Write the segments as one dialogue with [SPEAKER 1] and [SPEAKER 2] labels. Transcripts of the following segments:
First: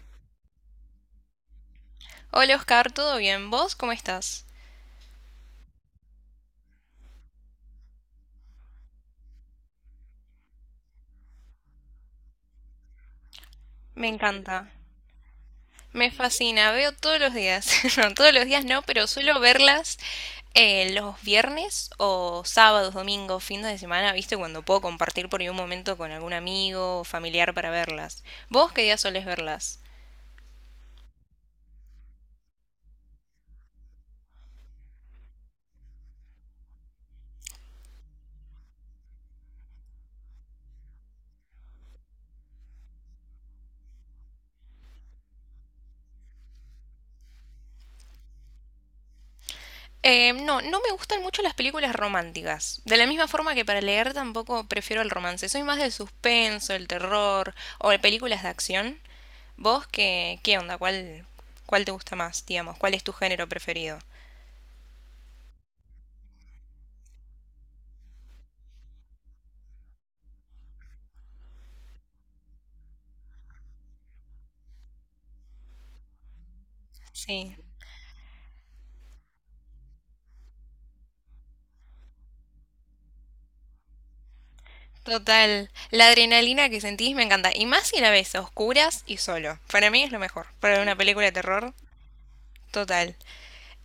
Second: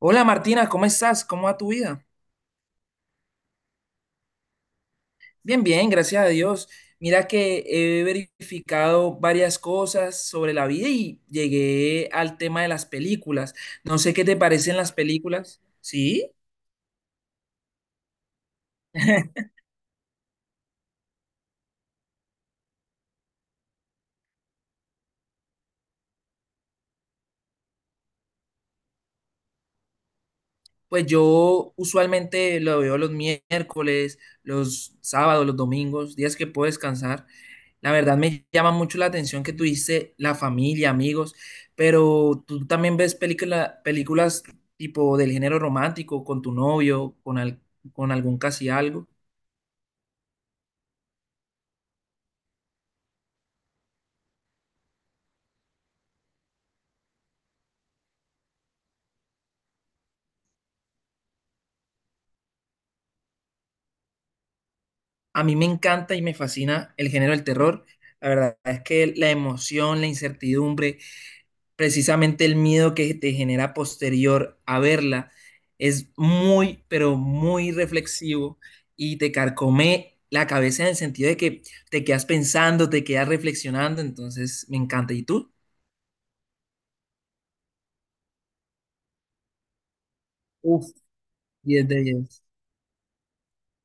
[SPEAKER 1] Hola Martina, ¿cómo estás? ¿Cómo va tu vida?
[SPEAKER 2] Hola Oscar, ¿todo bien? ¿Vos cómo estás?
[SPEAKER 1] Bien, bien, gracias a Dios. Mira que he verificado varias cosas sobre la vida y llegué al tema de las películas. No
[SPEAKER 2] Me
[SPEAKER 1] sé qué te
[SPEAKER 2] encanta,
[SPEAKER 1] parecen las películas.
[SPEAKER 2] me
[SPEAKER 1] Sí,
[SPEAKER 2] fascina, veo todos los días, no, todos los días no, pero suelo verlas los viernes o sábados, domingos, fines de semana, ¿viste? Cuando puedo compartir por ahí un momento con algún amigo o familiar para verlas. ¿Vos qué día solés verlas?
[SPEAKER 1] pues yo usualmente lo veo los miércoles, los sábados, los domingos, días que puedo descansar. La verdad me llama mucho la atención que tú dices la familia, amigos, pero tú también ves películas tipo del género romántico con tu novio, con con algún casi algo.
[SPEAKER 2] No, no me gustan mucho las películas románticas. De la misma forma que para leer tampoco prefiero el romance. Soy más del suspenso, el terror o de películas de acción. ¿Vos qué onda? ¿Cuál te gusta más, digamos? ¿Cuál es tu género preferido?
[SPEAKER 1] A mí me encanta y me fascina el género del terror. La verdad es que la emoción, la incertidumbre, precisamente el miedo que te genera posterior a verla es muy, pero
[SPEAKER 2] Sí,
[SPEAKER 1] muy reflexivo y te carcome la cabeza en el sentido de que te quedas pensando, te quedas reflexionando, entonces me encanta. ¿Y tú?
[SPEAKER 2] total. La adrenalina que sentís me encanta. Y más si la ves a oscuras y solo. Para mí es lo mejor. Para
[SPEAKER 1] Uf,
[SPEAKER 2] una película de terror,
[SPEAKER 1] 10 de 10.
[SPEAKER 2] total.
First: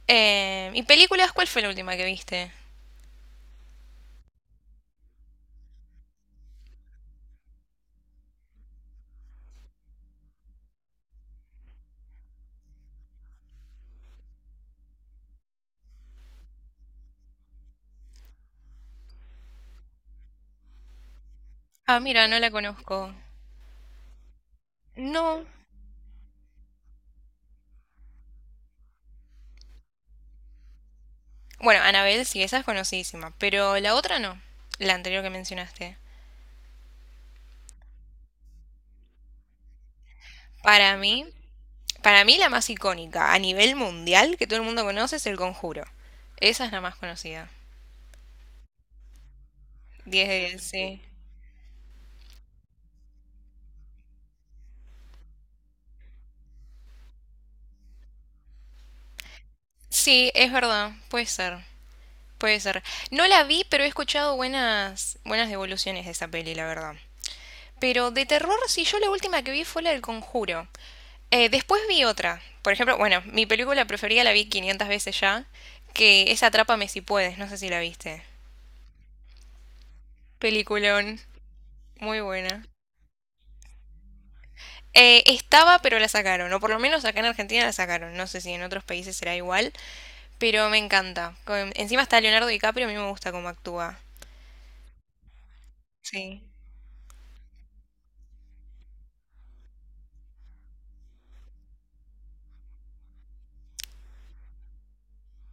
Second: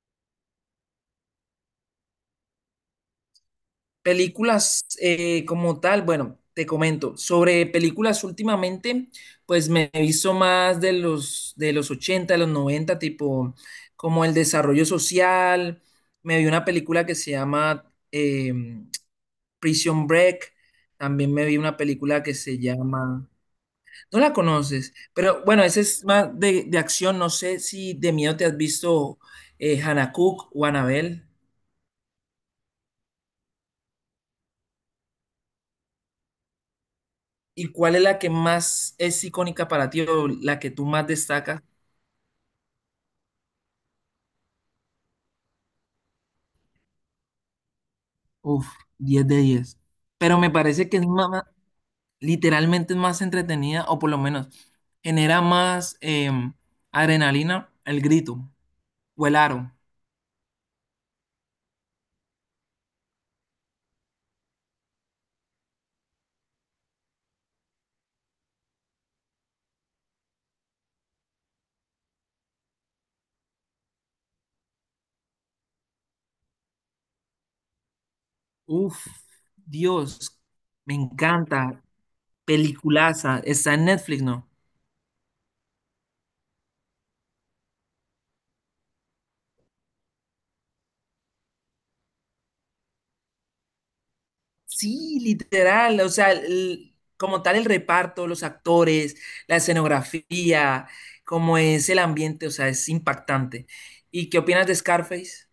[SPEAKER 2] ¿Y películas? ¿Cuál fue la última que viste?
[SPEAKER 1] Películas como tal, bueno, te comento, sobre películas últimamente, pues me he visto más de los 80 de los 90 tipo como el desarrollo social, me vi una película que se llama Prison Break, también me vi una
[SPEAKER 2] Ah,
[SPEAKER 1] película
[SPEAKER 2] mira,
[SPEAKER 1] que
[SPEAKER 2] no la
[SPEAKER 1] se
[SPEAKER 2] conozco.
[SPEAKER 1] llama, no la conoces, pero
[SPEAKER 2] No.
[SPEAKER 1] bueno, esa es más de acción, no sé si de miedo te has visto Hannah Cook o Annabelle.
[SPEAKER 2] Bueno, Annabelle sí, esa es conocidísima. Pero la otra no. La anterior que mencionaste.
[SPEAKER 1] ¿Y cuál es la que más es icónica para ti o la que tú
[SPEAKER 2] Para
[SPEAKER 1] más
[SPEAKER 2] mí,
[SPEAKER 1] destacas?
[SPEAKER 2] para mí, la más icónica a nivel mundial que todo el mundo conoce es El Conjuro. Esa es la más conocida.
[SPEAKER 1] Uf, 10 de 10.
[SPEAKER 2] Diez
[SPEAKER 1] Pero
[SPEAKER 2] de
[SPEAKER 1] me
[SPEAKER 2] diez,
[SPEAKER 1] parece que
[SPEAKER 2] sí.
[SPEAKER 1] es más, literalmente es más entretenida, o por lo menos genera más adrenalina, el grito o el aro.
[SPEAKER 2] Sí, es verdad, puede ser, puede ser. No la vi, pero he escuchado buenas, buenas devoluciones de esa peli, la verdad. Pero de terror, sí, yo la última que vi fue la del Conjuro. Después vi otra, por ejemplo, bueno, mi película preferida la vi 500 veces ya, que es Atrápame si puedes, no sé si la viste.
[SPEAKER 1] Uf, Dios, me
[SPEAKER 2] Peliculón,
[SPEAKER 1] encanta.
[SPEAKER 2] muy buena.
[SPEAKER 1] Peliculaza. Está en Netflix, ¿no?
[SPEAKER 2] Estaba, pero la sacaron, o por lo menos acá en Argentina la sacaron. No sé si en otros países será igual, pero me encanta. Con- Encima está Leonardo DiCaprio, a mí me gusta cómo actúa.
[SPEAKER 1] Sí, literal, o sea,
[SPEAKER 2] Sí.
[SPEAKER 1] como tal el reparto, los actores, la escenografía, cómo es el ambiente, o sea, es impactante. ¿Y qué opinas de Scarface?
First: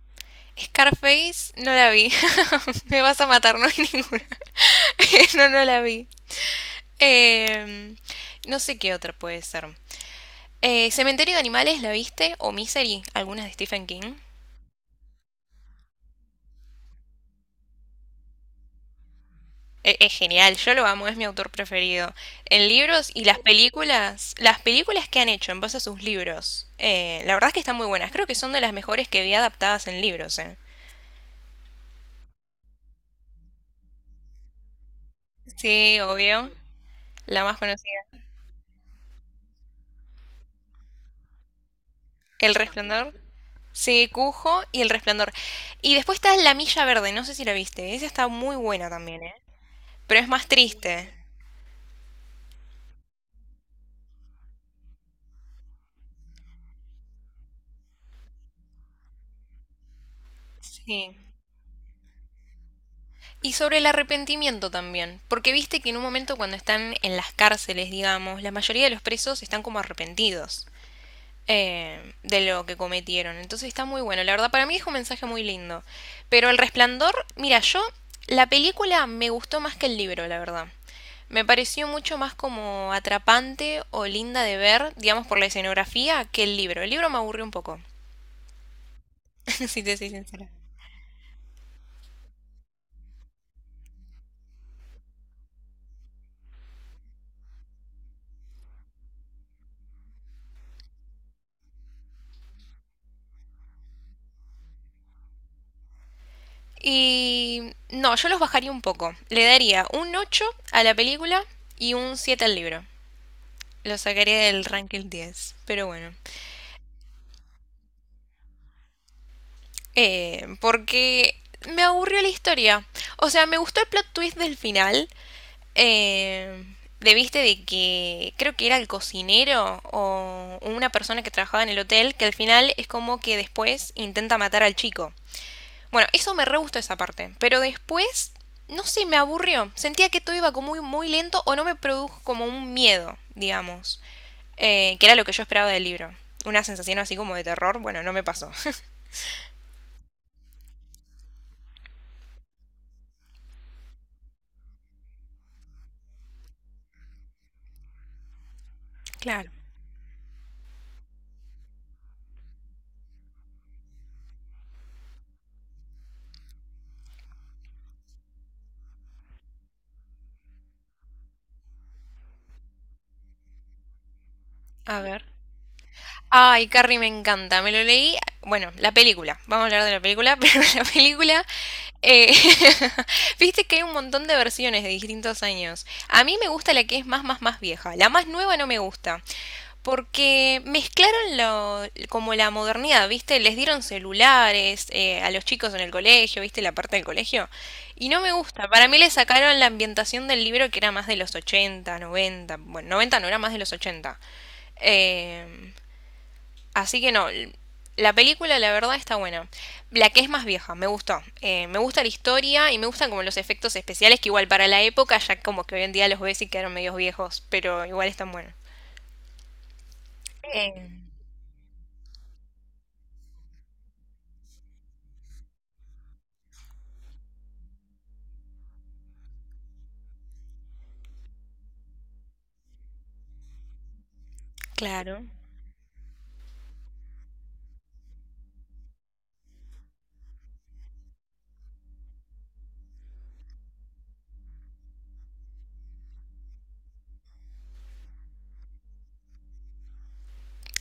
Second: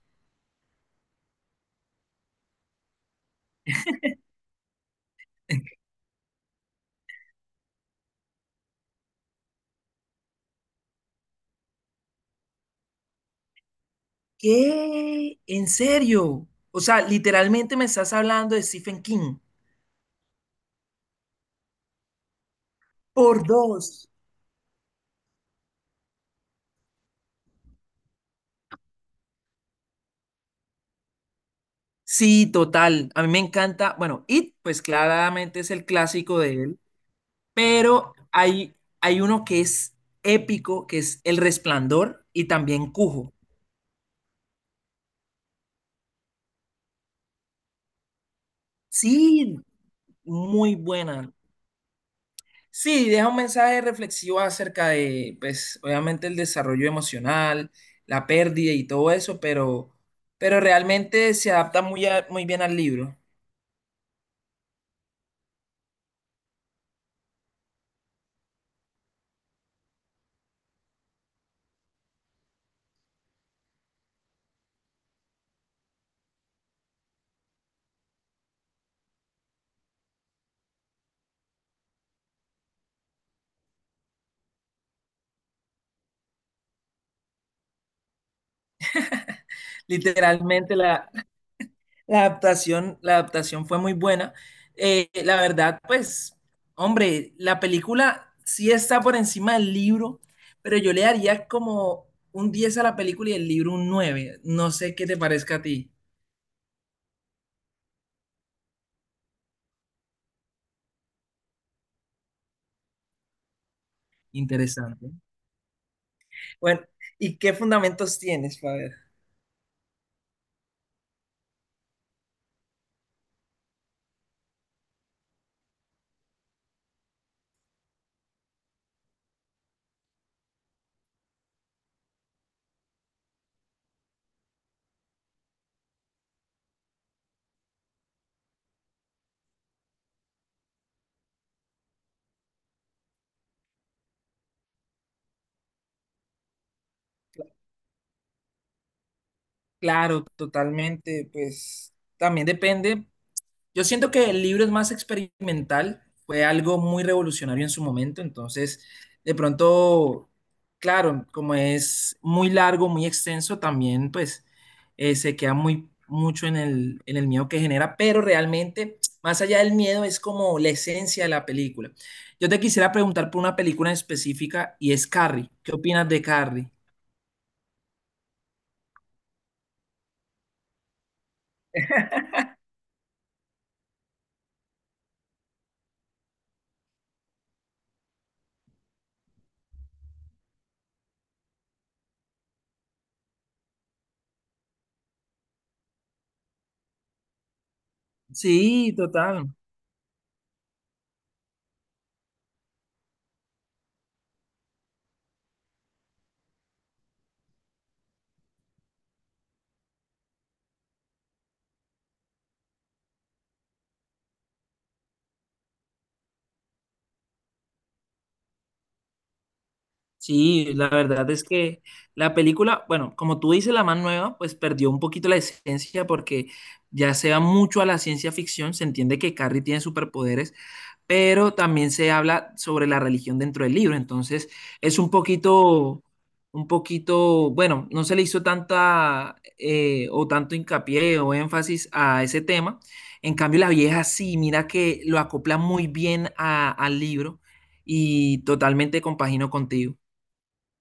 [SPEAKER 2] Scarface no la vi. Me vas a matar, no hay ninguna. No, no la vi. Em, no sé qué otra puede ser. Cementerio de Animales, ¿la viste? O Misery, algunas de Stephen King.
[SPEAKER 1] ¿Qué? ¿En serio? O sea, literalmente me estás hablando de Stephen King.
[SPEAKER 2] Es genial, yo lo amo, es mi autor preferido. En libros, y
[SPEAKER 1] Por dos.
[SPEAKER 2] las películas que han hecho en base a sus libros, la verdad es que están muy buenas. Creo que son de las mejores que vi adaptadas en libros.
[SPEAKER 1] Sí, total. A mí me encanta. Bueno, It, pues claramente es el
[SPEAKER 2] Sí,
[SPEAKER 1] clásico
[SPEAKER 2] obvio.
[SPEAKER 1] de él,
[SPEAKER 2] La más conocida.
[SPEAKER 1] pero hay uno que es épico, que es El Resplandor y
[SPEAKER 2] El
[SPEAKER 1] también
[SPEAKER 2] Resplandor.
[SPEAKER 1] Cujo.
[SPEAKER 2] Sí, Cujo y El Resplandor. Y después está La Milla Verde, no sé si la viste. Esa está muy buena también, ¿eh?
[SPEAKER 1] Sí,
[SPEAKER 2] Pero es más
[SPEAKER 1] muy
[SPEAKER 2] triste.
[SPEAKER 1] buena. Sí, deja un mensaje reflexivo acerca de, pues, obviamente el desarrollo emocional, la pérdida y todo eso, pero
[SPEAKER 2] Sí.
[SPEAKER 1] realmente se adapta muy bien al libro.
[SPEAKER 2] Y sobre el arrepentimiento también, porque viste que en un momento cuando están en las cárceles, digamos, la mayoría de los presos están como arrepentidos, de lo que cometieron. Entonces está muy bueno. La verdad, para mí es un mensaje muy lindo. Pero El Resplandor, mira, yo la película me gustó más que el libro, la verdad. Me pareció mucho más como atrapante o linda de ver, digamos, por la escenografía, que el libro. El libro me aburrió un poco, si te soy sincera.
[SPEAKER 1] Literalmente la adaptación fue muy buena. La verdad, pues, hombre, la película sí está por encima del libro, pero yo le daría como un 10 a la película y el libro un 9. No sé qué te parezca a ti.
[SPEAKER 2] Y no, yo los bajaría un poco. Le daría un 8 a la película y un 7 al libro. Lo sacaría del
[SPEAKER 1] Interesante.
[SPEAKER 2] ranking diez. Pero bueno.
[SPEAKER 1] Bueno, ¿y qué fundamentos tienes, Faber?
[SPEAKER 2] Porque me aburrió la historia. O sea, me gustó el plot twist del final. Eh, de, viste, de que creo que era el cocinero o una persona que trabajaba en el hotel, que al final es como que después intenta matar al chico. Bueno, eso me re gustó, esa parte. Pero después, no sé, me aburrió. Sentía que todo iba como muy, muy lento, o no me produjo como un miedo, digamos. Que era lo que yo esperaba del libro. Una sensación así como de terror, bueno, no me pasó.
[SPEAKER 1] Claro, totalmente, pues también depende. Yo siento que el libro es más experimental, fue algo muy revolucionario en su momento, entonces de
[SPEAKER 2] Claro.
[SPEAKER 1] pronto, claro, como es muy largo, muy extenso, también pues se queda muy mucho en el miedo que genera, pero realmente más allá del miedo es como la esencia de la película. Yo te quisiera preguntar por una película en específica y
[SPEAKER 2] A
[SPEAKER 1] es
[SPEAKER 2] ver.
[SPEAKER 1] Carrie. ¿Qué opinas de
[SPEAKER 2] Ay,
[SPEAKER 1] Carrie?
[SPEAKER 2] Carrie me encanta, me lo leí. Bueno, la película, vamos a hablar de la película, pero la película, eh, viste que hay un montón de versiones de distintos años. A mí me gusta la que es más, más, más vieja. La más nueva no me gusta, porque mezclaron lo, como la modernidad, viste, les dieron celulares a los chicos en el colegio, viste, la parte del colegio, y no me gusta. Para
[SPEAKER 1] Sí,
[SPEAKER 2] mí le
[SPEAKER 1] total.
[SPEAKER 2] sacaron la ambientación del libro que era más de los 80, 90, bueno, 90 no era, más de los 80. Eh, Así que no, la película la verdad está buena. La que es más vieja, me gustó. Me gusta la historia y me gustan como los efectos especiales, que igual para la época, ya como que hoy en día los ves y quedaron medios viejos, pero igual están buenos. Eh,
[SPEAKER 1] Sí, la verdad es que la película, bueno, como tú dices, la más nueva, pues perdió un poquito la esencia porque ya se va mucho a la ciencia ficción, se entiende que Carrie tiene superpoderes, pero también se habla sobre la religión dentro del libro. Entonces, es
[SPEAKER 2] claro.
[SPEAKER 1] un poquito, bueno, no se le hizo tanta o tanto hincapié o énfasis a ese tema. En cambio, la vieja sí, mira que lo acopla muy bien al libro y totalmente compagino contigo.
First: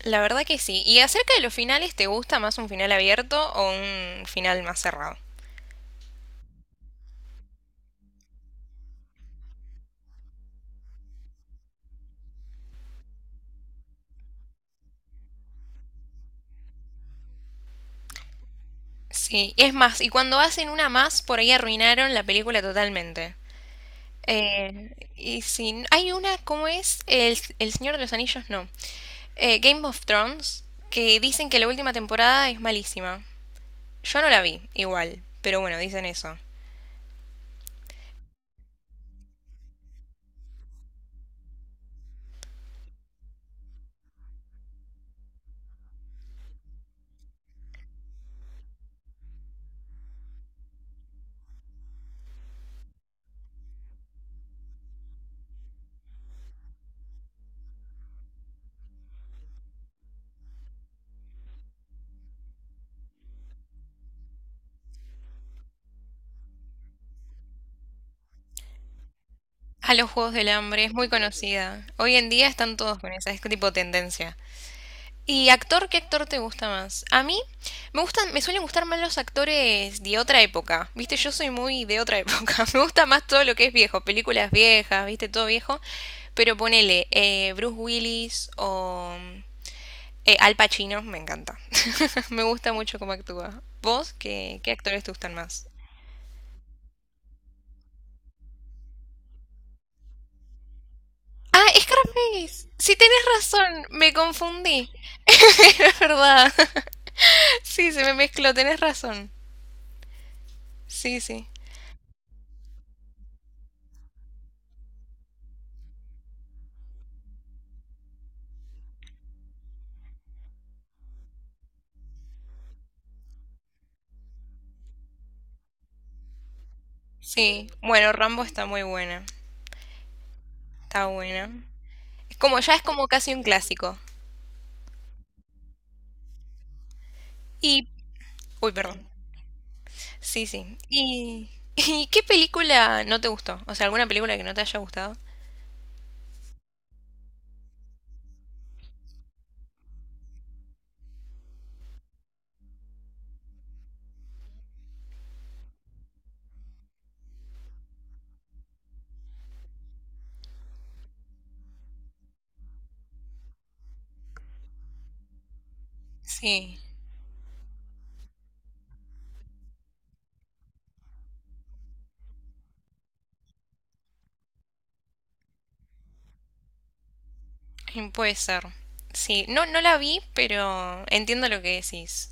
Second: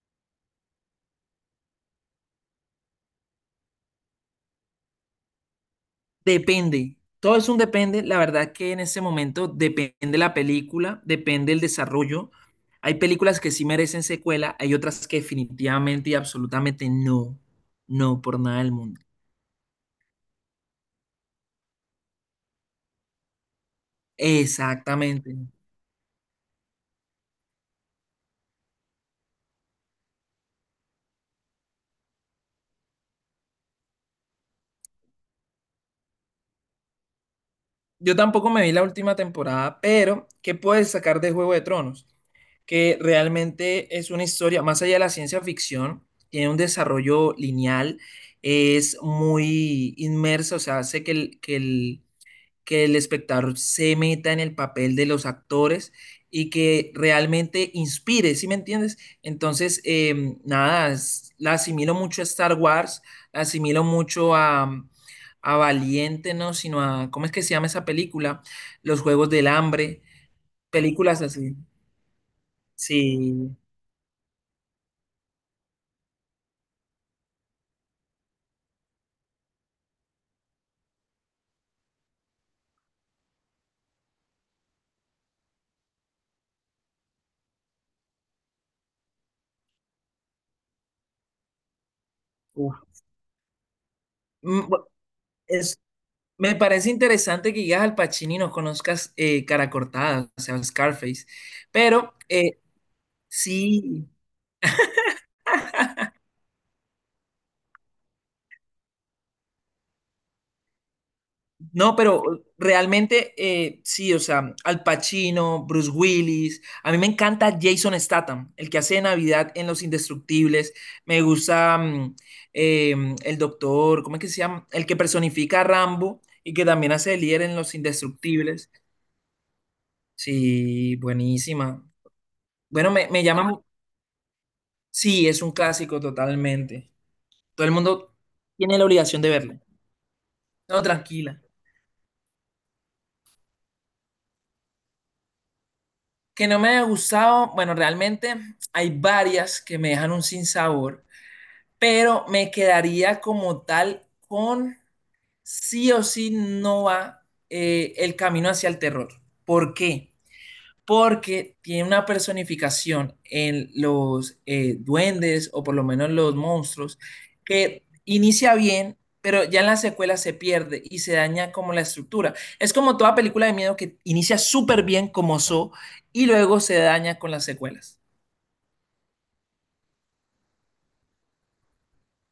[SPEAKER 2] La verdad que sí. Y acerca de los finales, ¿te gusta más un final abierto o un final más cerrado?
[SPEAKER 1] Depende, todo es un depende. La verdad que en ese momento depende la película, depende el desarrollo. Hay películas que sí merecen secuela, hay otras que definitivamente y absolutamente no, no por nada del mundo.
[SPEAKER 2] Sí, es más, y cuando hacen una más, por ahí arruinaron la película totalmente.
[SPEAKER 1] Exactamente.
[SPEAKER 2] Y si hay una, ¿cómo es? El Señor de los Anillos, no. Game of Thrones, que dicen que la última temporada es malísima. Yo no la vi, igual, pero bueno, dicen eso.
[SPEAKER 1] Yo tampoco me vi la última temporada, pero ¿qué puedes sacar de Juego de Tronos? Que realmente es una historia, más allá de la ciencia ficción, tiene un desarrollo lineal, es muy inmersa, o sea, hace que el, que el que el espectador se meta en el papel de los actores y que realmente inspire, ¿sí me entiendes? Entonces, nada, la asimilo mucho a Star Wars, la asimilo mucho a, a Valiente, ¿no? Sino a, ¿cómo es que se llama esa película? Los Juegos del
[SPEAKER 2] A
[SPEAKER 1] Hambre,
[SPEAKER 2] los Juegos del Hambre, es muy
[SPEAKER 1] películas así.
[SPEAKER 2] conocida. Hoy en día están todos con esa, es
[SPEAKER 1] Sí.
[SPEAKER 2] tipo tendencia. ¿Y actor? ¿Qué actor te gusta más? A mí me gustan, me suelen gustar más los actores de otra época. Viste, yo soy muy de otra época. Me gusta más todo lo que es viejo, películas viejas, viste, todo viejo. Pero ponele Bruce Willis o Al Pacino, me encanta. Me gusta
[SPEAKER 1] Uf.
[SPEAKER 2] mucho cómo actúa. ¿Vos qué,
[SPEAKER 1] Mm,
[SPEAKER 2] qué
[SPEAKER 1] bu-
[SPEAKER 2] actores te gustan más?
[SPEAKER 1] es- Me parece interesante que llegas al Pacino y no conozcas Cara Cortada, o sea, Scarface,
[SPEAKER 2] Ah,
[SPEAKER 1] pero
[SPEAKER 2] Scarface. Sí, tenés razón.
[SPEAKER 1] sí.
[SPEAKER 2] Me confundí. Es verdad. Sí, se me mezcló. Tenés razón. Sí, sí.
[SPEAKER 1] No, pero realmente sí, o sea, Al Pacino, Bruce Willis. A mí me encanta Jason Statham, el que hace de Navidad en Los Indestructibles. Me gusta el doctor, ¿cómo es que se llama? El que personifica a Rambo y que también hace de líder en
[SPEAKER 2] Sí.
[SPEAKER 1] Los
[SPEAKER 2] Bueno, Rambo está
[SPEAKER 1] Indestructibles.
[SPEAKER 2] muy buena.
[SPEAKER 1] Sí,
[SPEAKER 2] Está buena.
[SPEAKER 1] buenísima.
[SPEAKER 2] Es como, ya es
[SPEAKER 1] Bueno,
[SPEAKER 2] como
[SPEAKER 1] me
[SPEAKER 2] casi un
[SPEAKER 1] llama.
[SPEAKER 2] clásico.
[SPEAKER 1] Sí, es un clásico totalmente. Todo el
[SPEAKER 2] Y...
[SPEAKER 1] mundo
[SPEAKER 2] Uy,
[SPEAKER 1] tiene la
[SPEAKER 2] perdón.
[SPEAKER 1] obligación de verlo.
[SPEAKER 2] Sí, sí.
[SPEAKER 1] No, tranquila.
[SPEAKER 2] ¿Y, y qué película no te gustó? O sea, ¿alguna película que no te haya gustado?
[SPEAKER 1] Que no me haya gustado, bueno, realmente hay varias que me dejan un sinsabor, pero me quedaría como tal con sí o sí no va el camino hacia el terror. ¿Por qué? Porque tiene una personificación en los duendes o por lo menos los
[SPEAKER 2] Sí,
[SPEAKER 1] monstruos que inicia bien, pero ya en la secuela se pierde y se daña como la estructura. Es como toda película de miedo que inicia súper bien como Saw y luego se daña con las secuelas.
[SPEAKER 2] mm, puede ser. Sí, no, no la vi, pero entiendo lo que decís.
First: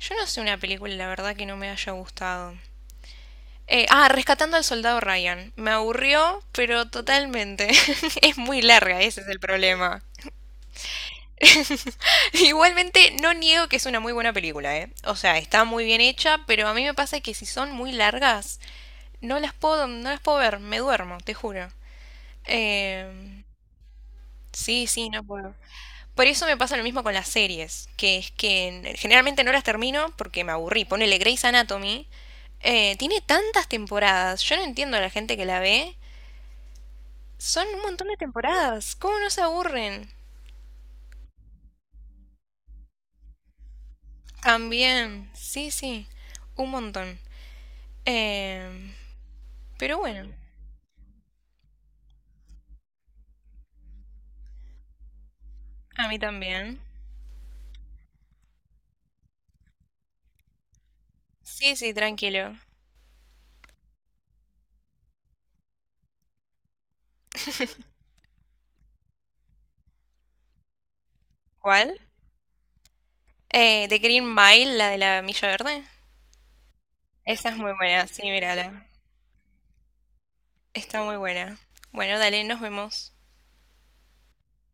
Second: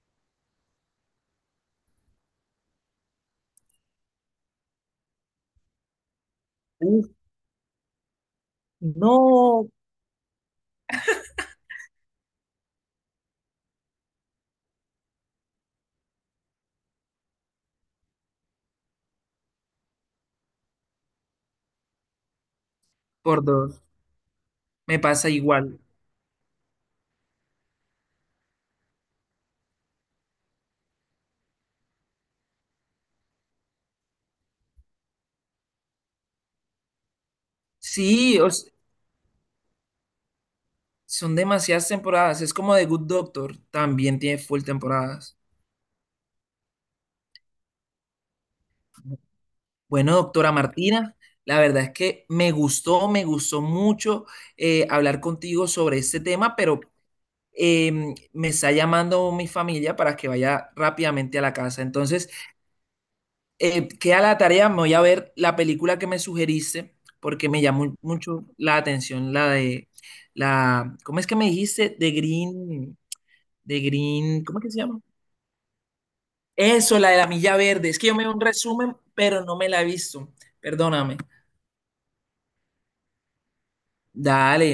[SPEAKER 2] Yo no sé una película, la verdad, que no me haya gustado. Ah, Rescatando al Soldado Ryan. Me aburrió, pero
[SPEAKER 1] Uf,
[SPEAKER 2] totalmente. Es muy larga, ese es el
[SPEAKER 1] no,
[SPEAKER 2] problema. Igualmente, no niego que es una muy buena película, ¿eh? O sea, está muy bien hecha, pero a mí me pasa que si son muy largas, no las puedo, no las puedo ver, me duermo, te juro.
[SPEAKER 1] por
[SPEAKER 2] Eh,
[SPEAKER 1] dos,
[SPEAKER 2] sí,
[SPEAKER 1] me
[SPEAKER 2] sí, no
[SPEAKER 1] pasa
[SPEAKER 2] puedo.
[SPEAKER 1] igual.
[SPEAKER 2] Por eso me pasa lo mismo con las series, que es que generalmente no las termino porque me aburrí. Ponele Grey's Anatomy, tiene tantas temporadas. Yo no entiendo a la gente que la ve. Son un montón de
[SPEAKER 1] Sí,
[SPEAKER 2] temporadas. ¿Cómo no se aburren?
[SPEAKER 1] son demasiadas temporadas, es como The Good Doctor, también tiene full
[SPEAKER 2] También.
[SPEAKER 1] temporadas.
[SPEAKER 2] Sí, sí. Un montón. Eh, pero
[SPEAKER 1] Bueno,
[SPEAKER 2] bueno.
[SPEAKER 1] doctora Martina, la verdad es que me gustó mucho hablar contigo sobre
[SPEAKER 2] A mí
[SPEAKER 1] este tema,
[SPEAKER 2] también.
[SPEAKER 1] pero me está llamando mi familia para que vaya rápidamente a la
[SPEAKER 2] Sí,
[SPEAKER 1] casa.
[SPEAKER 2] sí,
[SPEAKER 1] Entonces,
[SPEAKER 2] tranquilo.
[SPEAKER 1] queda la tarea, me voy a ver la película que me sugeriste, porque me llamó mucho la atención la de ¿cómo es que me dijiste?
[SPEAKER 2] ¿Cuál?
[SPEAKER 1] De Green, de
[SPEAKER 2] The Green
[SPEAKER 1] Green, ¿cómo es que
[SPEAKER 2] Mile,
[SPEAKER 1] se
[SPEAKER 2] la de
[SPEAKER 1] llama?
[SPEAKER 2] la Milla Verde.
[SPEAKER 1] Eso, la de la
[SPEAKER 2] Esa
[SPEAKER 1] milla
[SPEAKER 2] es muy
[SPEAKER 1] verde. Es
[SPEAKER 2] buena.
[SPEAKER 1] que yo
[SPEAKER 2] Sí,
[SPEAKER 1] me vi un
[SPEAKER 2] mírala.
[SPEAKER 1] resumen, pero no me la he visto.
[SPEAKER 2] Está muy
[SPEAKER 1] Perdóname.
[SPEAKER 2] buena. Bueno, dale, nos vemos.
[SPEAKER 1] Dale.